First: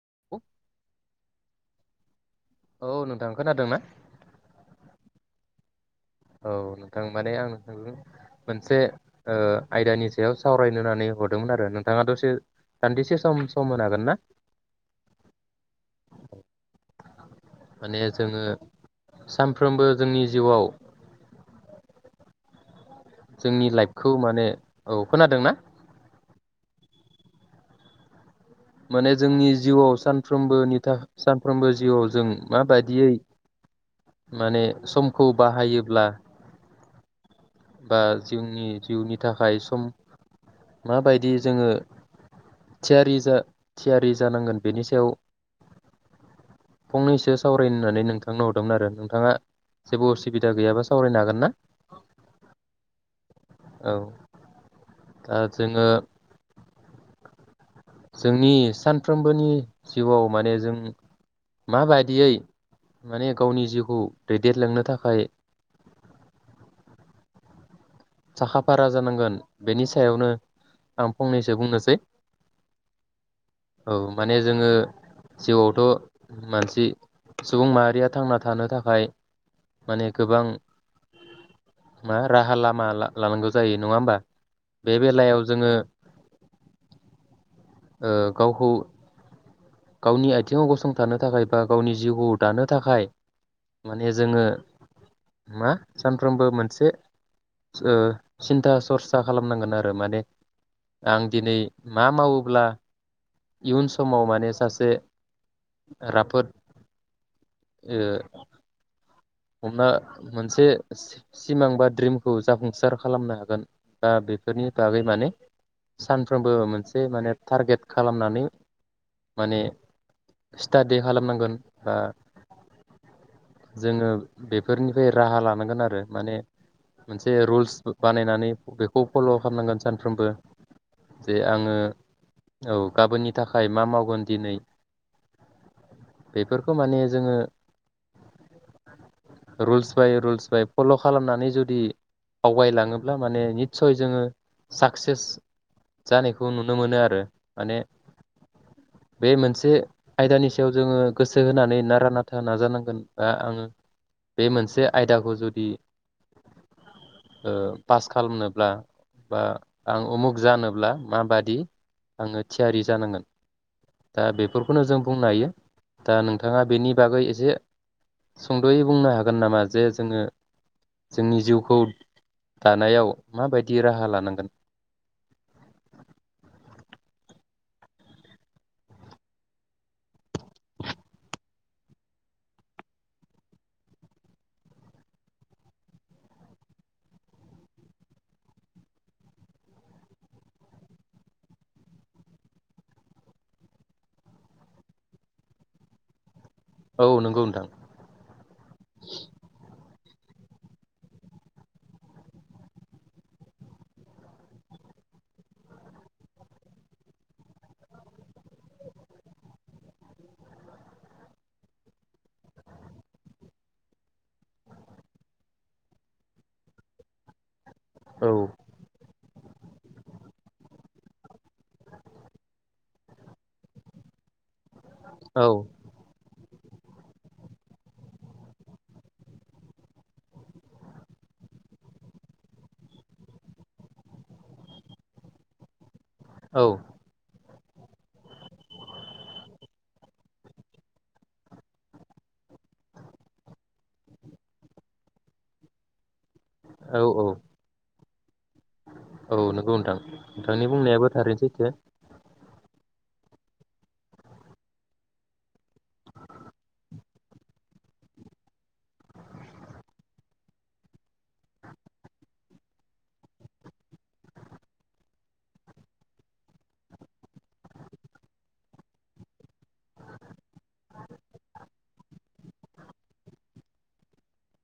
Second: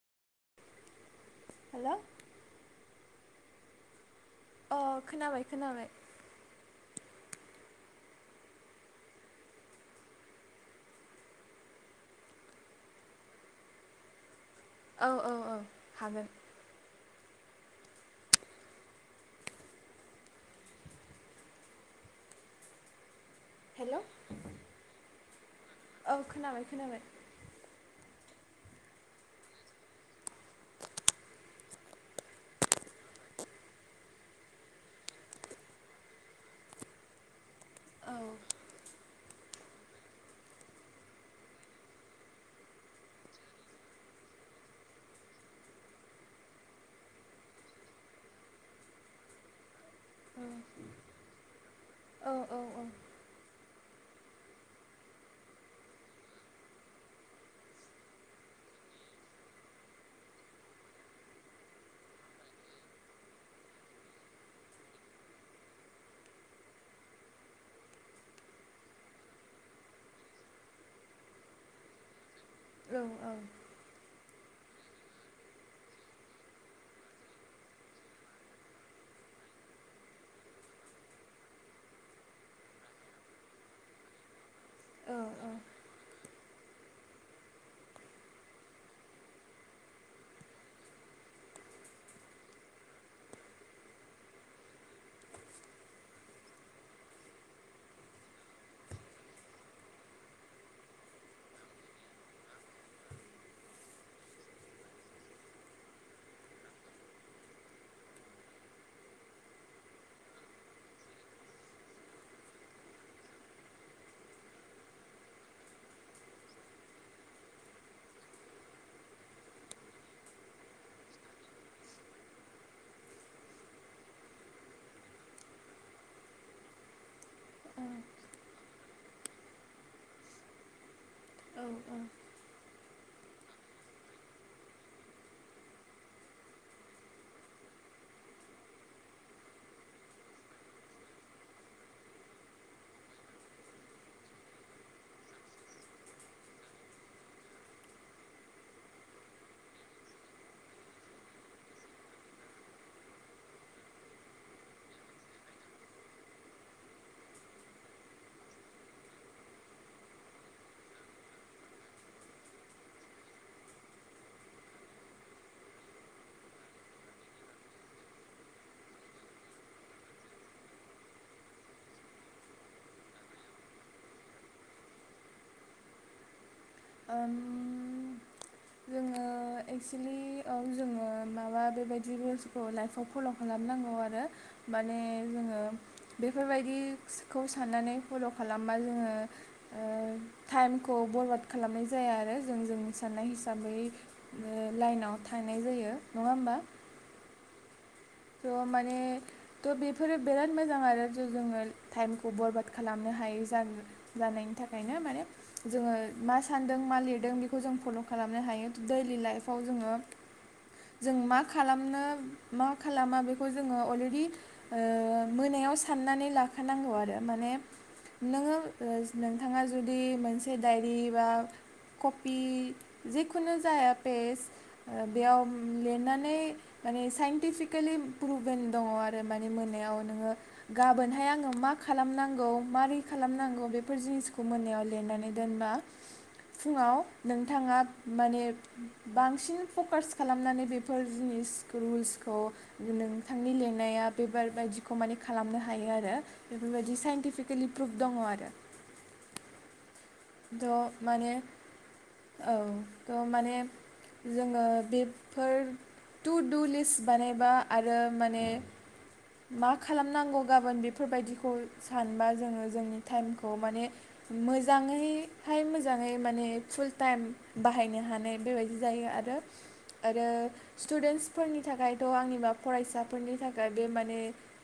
[unintelligible] Hello. औ नोंथां खोनादोंना? अ खोनाबाय खोनाबाय। औ नोंथां माने आं नोंथांजों मोनसे ओ आयदानि सायाव सावरायनो होननानै हरदोंमोन आरो नोंथाङा दसे दान्दिसे सम सम होनो हागोन ना? औ औ औ हागोन। माने जोङो सानफ्रोमबो जोंनि जिउआव जोंनि हेल' लाइफखौ माने औ। खोनादों ना? औ खोनाबाय खोनाबाय। माने जोंनि जिउआव सानफ्रोमबोनि थाख सानफ्रोमबो जिउआव जों माबायदियै माने समखौ बाहायोब्ला बा औ जिउनि जिउनि थाखाय सम माबायदि जोङो थियारि जा थियारि जानांगोन बेनि सायाव फंनैसो सावरायनानै नोंथांनो हरदोंमोन आरो नोंथाङा जेबो औ उसुबिदा गैयाबा सावरायनो हागोन ना? औ औ औ ओ जोङो जोंनि सानफ्रोमबोनि जिउआव माने जों माबायदियै माने गावनि जिउखौ दैदेनलांनो थाखाय साखा फारा जानांगोन बेनि सायावनो आं फंनैसो बुंनोसै। औ औ। औ माने जोङो जिउआवथ मानसि सुबुं माहारिया थांना थानो थाखाय माने गोबां मा राहा लामा माला लानांगौ जायो नङा होमबा बे औ बेलायाव जोङो ओ गावखौ गावनि आथिङाव गसंथानो थाखाय बा गावनि जिउखौ दानो थाखाय माने जोङो मा सानफ्रोमबो मोनसे ओ सिन्था सरसा खालामनांगोन आरो माने आं दिनै मा मावोब्ला इयुन समाव माने सासे राफोद ओ हमना मोनसे सि-सिमां बा ड्रिमखौ जाफुंसार खालामनो हागोन दा बेफोरनि बागै माने सानफ्रोमबो मोनसे माने टारगेट खालामनानै माने स्टाादि खालामनांगोन बा ओ जोङो बेफोरनिफ्राय राहा लानांगोन आरो माने मोनसे रुल्स बानायनानै बे खौ फल' खामनांगोन सानफ्रोमबो जे औ आङो औ औ गाबोननि थाखाय मा मावगोन दिनै बेफोरखौ माने जोङो रुल्स बाय रुल्स बाय फल' खालामनानै जुदि आवगायलाङोब्ला माने निस्सय जोङो साक्सेस जानायखौ नुनो मोनो आरो माने बे मोनसे आयदानि सायाव जोङो गोसो होनानै नारा नाथा नाजानांगोन बा आङो बे मोनसे आयदाखौ जुदि ओ पास खालामनोब्ला बा आं उमुक जानोब्ला माबादि आङो थियारि जानांगोन दा बेफोरखौनो जों बुंनो हायो दा नोंथाङा बेनि बागै एसे सुंदयै बुंनो हागोन नामा जे जोङो जोंनि जिउखौ दानायाव माबायदि राहा लानांगोन उम जोङो एक्सलि औव जोङो माबा बेबायदि रुल्सखौ लाइफआव फल खालामनांगौ आरो माने जोङो बेफोरबायदिखौ साननानै फल' खालामबा जोङो ओ टाइमखौ बरबाद खालामनाय जाया आरो जों जों साननाय हिसाबै ओ लाइनाव थानाय जायो नङा होमबा औ नंगौ नोंथां ट माने ट बेफोरो बिराद मोजां आरो जोङो टाइमखौ बरबाद खालामनो हायै जानायनि थाखायनो माने जोङो मा सानदों मा लिरदों बेखौ जों फल खालामनो हायो ट दैलि लाइफआव जोङो जों मा खालामनो मा मा खालामा बेखौ जोङो अलरेडि ओ मोनायाव साननानै लाखानांगौ आरो माने औ नोङो ओ नोंथाङा जुदि मोनसे डायरि बा कपि जिखुनु जाया पेज बेयाव औ लिरनानै माने साइन्टिफिक केलि प्रुभेल दङ आरो माने मोननायाव नोङो गाबोनहाय आङो मा खालामनांगौ मारै खालामनांगौ बेफोर जिनिसखौ मोननायाव लिरनानै दोनबा औ फुङाव नों नोंथाङा माने बांसिन फकास खालामनानै बेफोर जिनिस जिनिसखौ नोंथांनि लेनाया बेबारबायदिखौ माने खालामनो हायो आरो बेफोरबायदि औ औ साइन्टिफिकेलि प्रुभ दंङ आरो औ नंगौ नोंथां नोंथांनि द' बुंनायाबो माने थारैनो सैथो औ थह माने जोङो बेफोर टु दु लिस्ट बानायबा आरो माने मा खालामनांगौ गाबोन बेफोरबायदिखौ सानबा जोङो जोंनि टाइमखौ माने मोजाङैहाय मोजाङै माने फुल टाइम बाहायनो हानाय बेबायदि जायो आरो आरो स्टुडेन्सफोरनि थाखायथ' आंनिबा फरायसाफोरनि थाखाय बे माने माने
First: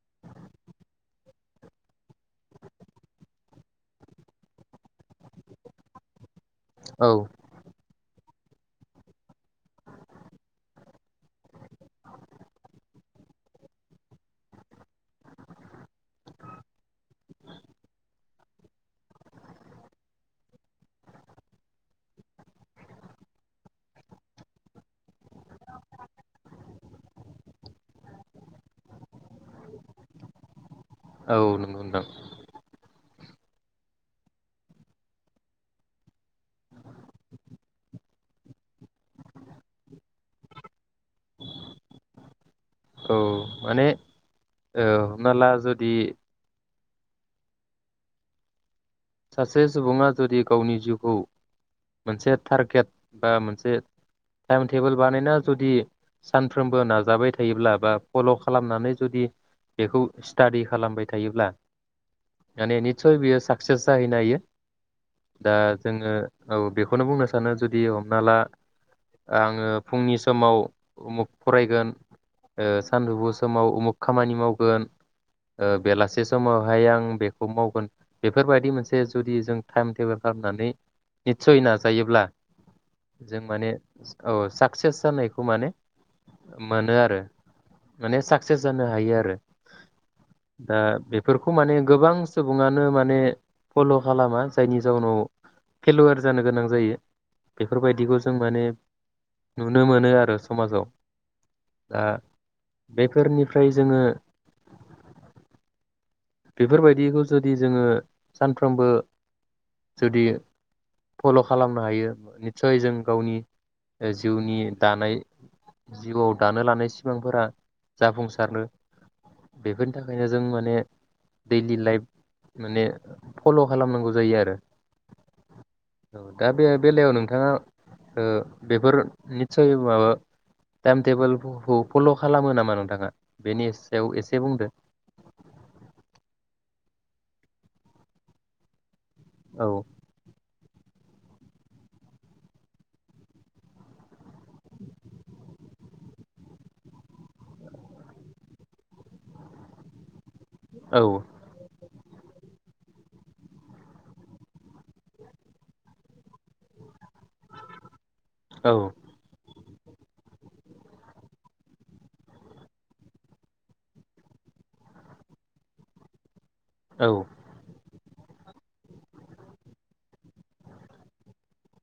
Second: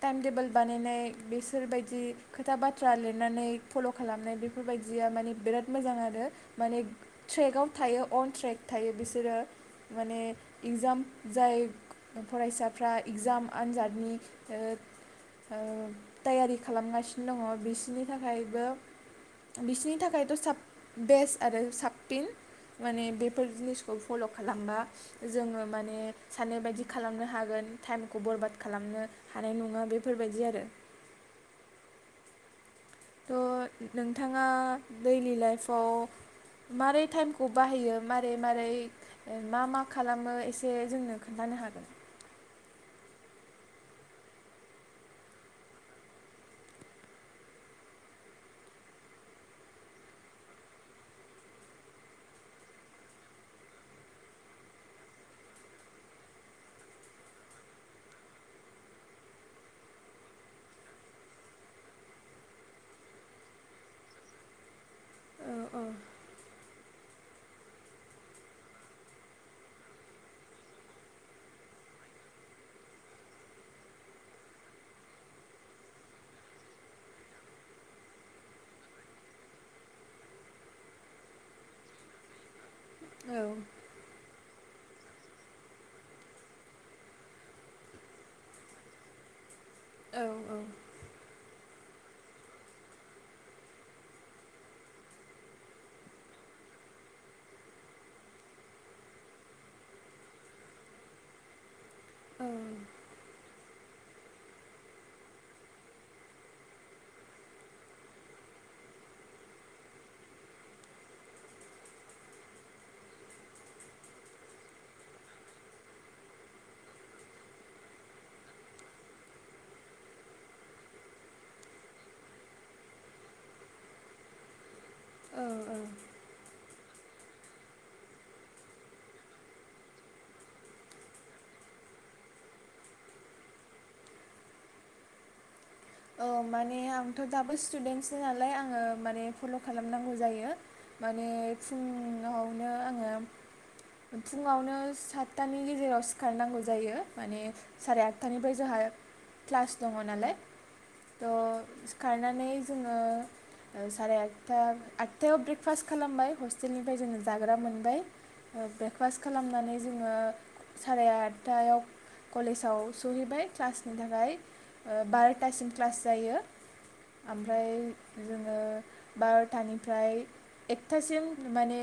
टाइम टेबोल बानायनाय बेसोरबायदि खोथा बाथ्रा लिरनानै फल' खालामनाय बेफोरबायदिया माने बिराद मोजां आरो माने औ ट्रेकआव थायो अन ट्रेक थायो बिसोरो माने एगजाम जाय फरायसाफ्रा एगजाम आनजादनि ओ ओ टैयारि खालामगासिनो दङ बिसोरनि थाखायबो बिसोरनि थाखायथ' साब बेस्ट आरो साबसिन माने बेफोर जिनिसखौ फल' खालामबा जोङो माने सान बायदि खालामनो हागोन टाइमखौ बरबाद खालामनो हानाय नङा बेफोरबायदि आरो औ नंगौ नोंथां थ' नोंथाङा दैलि लाइफआव मारै टाइमखौ बाहायो मारै मारै मा मा खालामो एसे जोंनो खोन्थानो हागोन औ माने ओ हमना ला जुदि सासे सुबुङा जुदि गावनि जिउखौ मोनसे टारगेट बा मोनसे टाइम टेबोल बानायना जुदि सानफ्रोमबो नाजाबाय थायोब्ला बा फल' खालामनानै जुदि बेखौ स्टाडि खालामबाय थायोब्ला माने निसय बियो साक्सेस जाहैनो हायो। दा औ औ जोङो औ बेखौनो बुंनो सानो जुदि हमना ला आङो फुंनि समाव उमुख फरायगोन सानदुंफु समाव उमुख खामानि मावगोन बेलासे ओ समावहाय आं बेखौ मावगोन बेफोरबायदि मोनसे से जुदि जों टाइम टेबोल खालामनानै निस्सय नाजायोब्ला जों औ माने औ साक्सेस जानायखौ माने मोनो आरो माने साकसेस जानो हायो आरो। औ दा बेफोर खौ माने गोबां सुबुङानो माने फल' खालामा जायनि जाउनाव फेल'वार जानो गोनां जायो बेफोरबायदिखौ जों माने नुनो मोनो आरो समाजाव दा औ बेफोरनि ओमफ्राय जोङो बेफोरबायदिखौ जुदि जोङो सानफ्रोमबो जुदि फल' खालामनो हायो निस्सय जों गावनि जिउनि दानाय जिउआव दानो लानाय सिमांफोरा जाफुंसारो बेफोरनि थाखायनो जों माने दैलि लाइफ माने फल' खालामनांगौ जायो आरो। औ दा बे बेलायाव नोंथाङा ओ बेफोर निसय माबा टाइम टेबोलखौ फल' खालामो नामा नोंथाङा बेनि सायाव एसे बुंदो। औ माने आंथ' दाबो स्टुदेन्टसो नालाय आङो माने फल' औ खालामनांगौ जायो। माने फुङावनो आङो फुङावनो सातथानि गेजेराव सिखारनांगौ जायो माने साराय आदथानिफ्राय जोंहा क्लास दङ नालाय। औ खारनानै जोङो साराय आदथा आदथायाव ब्रेकफास्ट खालामबाय हस्टेलनिफ्राय जोङो जाग्रा मोनबाय औ ब्रेकफास्ट खालामनानै जोङो साराय आदथायाव कलेजाव सहैबाय क्लासनि थाखाय बार थासिम क्लास जायो। औ ओमफ्राय जोङो बार'थानिफ्राय एकथासिम माने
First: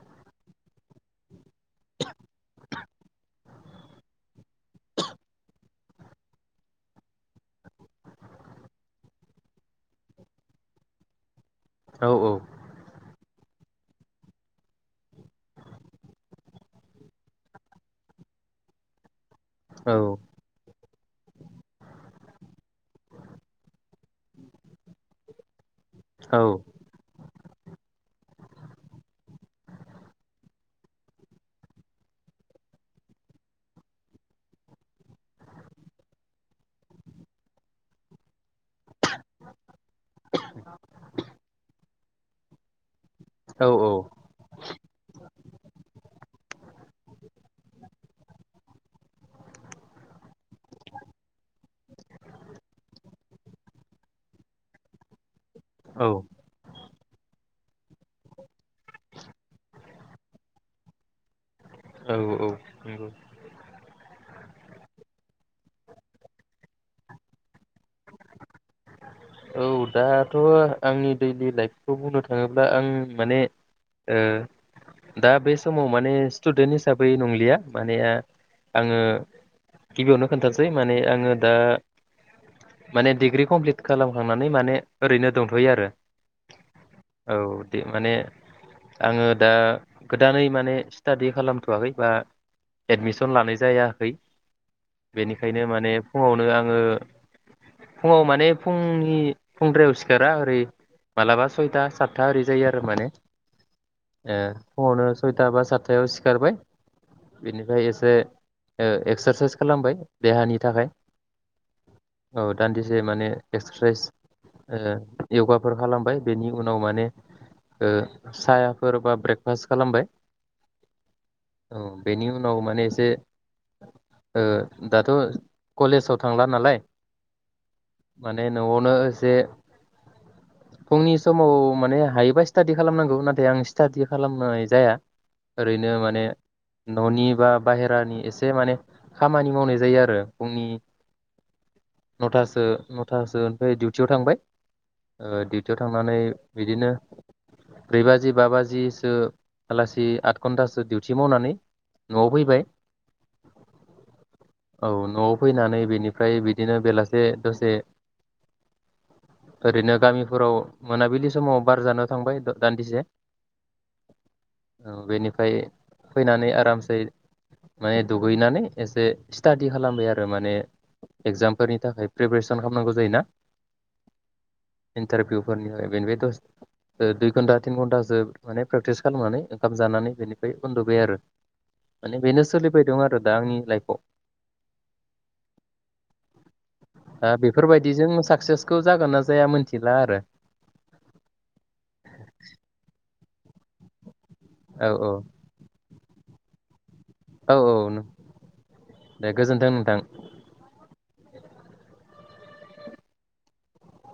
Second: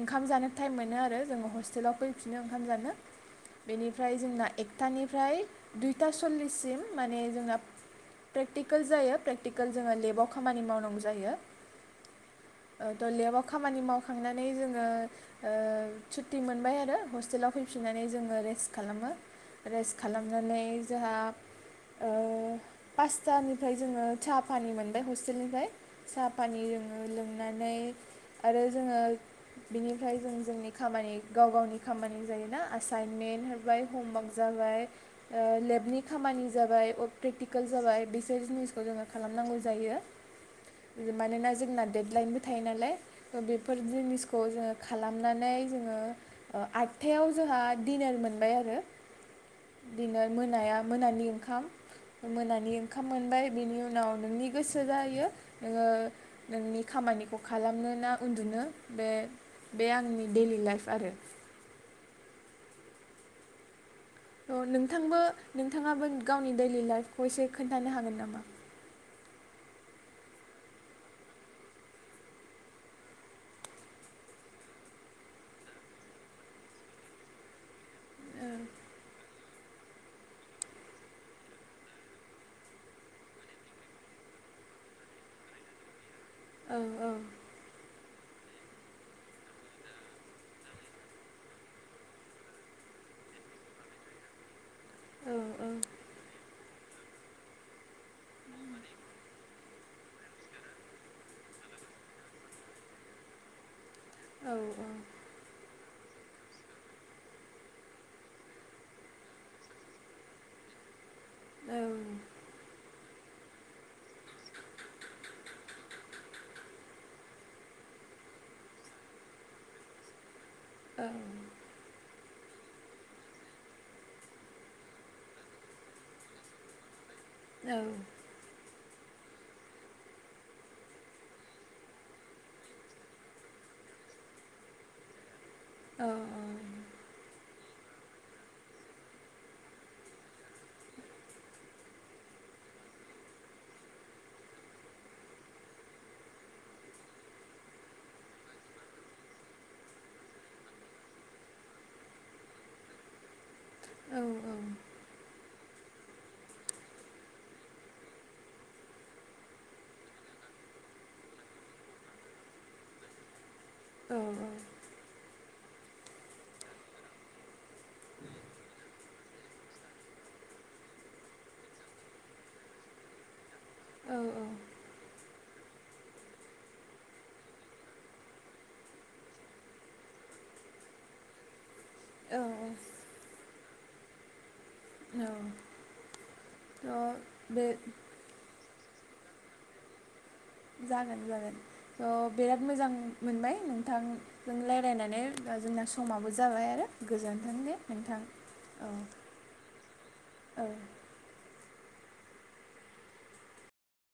ओंखाम जानो टाइम मोनो आरो जोङो हस्ट स्टेलाव फैफिनो ओंखाम जानो बेनिफ्राय जोंना एकथानिफ्राय दुइथा सल्लिससिम माने जोंना प्रेक्टिकेल जायो प्रेकटिकेल जोङो लेबाव खामानि मावनांगौ जायो औ औ दा लेबाव खामानि मावखांनानै जोङो ओ सुटि मोनबाय आरो हस्टेलाव फैफिननानै जोङो रेस्ट खालामो औ रेस्ट खालामनानै जोंहा ओ पासतानिफ्राय जोङो साहा पानि मोनबाय हस्टेलनिफ्राय साहा फानि लोङो लों नानै आरो जोङो बेनिफ्राय जों जोंनि खामानि गाव गावनि खामानि जायोना एाइनमेन्ट हराय हमवार्क जाबाय लेबनि खामानि जाबाय जाबाय बेसोर जिनिस जोङो खालामनांगौ जायो। मानोना जोंना देडलाइनबो थायो नालाय ओ औ बेफोर औ जिनिसखौ जोङो खालामनानै जोङो ओ आटथायाव जोंहा दिडनार मोनबाय आरो दिनार मोनाया मोनानि ओंखाम। मोनानि ओंखाम मोनबाय बेनि उनाव नोंनि गोसो जायो नोङो औ नोंनि खामानिखौ खालामनो ना उन्दुनो बे बे आंनि दैडलि लाइफ आरो औ औ नोंगौ थ' नोंथांबो‌ नोंथाङाबो गावनि दैलि लाइफखौ एसे खोन्थानो हागोन नामा? औ दाथ' आंनि दैलि लाइफखौ बुंनो थाङोब्ला आं माने दा बे समाव माने स्टुदेन्ट हिसाबै नंलिया माने आङो गिबियावनो खोन्थसै माने आङो दा माने डिग्रि कमप्लिट खालामखांनानै माने ओरैनो दोंथ'यो आरो। औ दे माने आङो दा गोदानै माने स्टादि खालामथ'वाखै बा एडमिसन लानाय जायाखै। औ बेनिखायनो माने फुङावनो आङो फुंआव माने फुंनि फुंद्रायाव सिखारा ओरै मालाबा सयथा सातथा ओरै जायो आरो माने ए औ फुङावनो सयथा बा सात साथायाव सिखारबाय बिनिफ्राय एसे एक्सारसाइस खालामबाय देहानि थाखाय औ औ औ दान्दिसे माने एक्सारसाइस ओ यगाफोर खालामबाय बेनि उनाव माने साफोर बा ब्रेकफास्ट खालामबाय औ औ बेनि उनाव माने एसे ओ दाथ' कलेजाव थांला नालाय औ माने न'आवनो एसे फुंनि समाव माने हायोबा सिथादि खालामनांगौ नाथाय आं सिथादि खालामनाय जाया। ओरैनो माने न'नि बा बाहेरानि एसे माने खामानि मावनाय जायो आरो फुंनि नथासो नथ थासो डिउटियाव थांबाय डिउटियाव थांनानै बिदिनो ब्रै बाजि बा बाजिसो आलासि आठ घन्टासो डिउटि मावनानै न'आव फैबाय औ न'वाव फैनानै बेनिफ्राय बिदिनो बेलासे दसे ओरैनो गामिफोराव मोनाबिलि समाव बार जानो थांबाय दान्दिसे औ बेनि फ्राय फैनानै आरामसे माने दुगैनानै एसे स्टाादि खालामबाय आरो माने एगजामफोरनि थाखाय प्रिपेरेसन खालामनांगौ जायोना औ औ इन्टारभिउफोरनिफ्राय बेनिफ्राय दस ओ दुइ घन्टा तिन घन्टासो माने प्रेकटिस खालामनानै ओंखाम जानानै बेनिफ्राय उन्दुबायआरो औ माने औ बेनो सोलिबाय दं आरो दा आंनि लाइफ औ दा थ' बे बेफोरबायदिजों साक्सेस थ' जागोन ना जाया मोन्थिला आरो। जागोन जागोन स' बेराद मोजां मोनबाय नोंथां। जों औ औ रायलायनानै दा जोंना स समाबो जाबाय आरो। औ गोजोन्थों दे नोंथां औ दे गोजोन्थों नोंथां औ।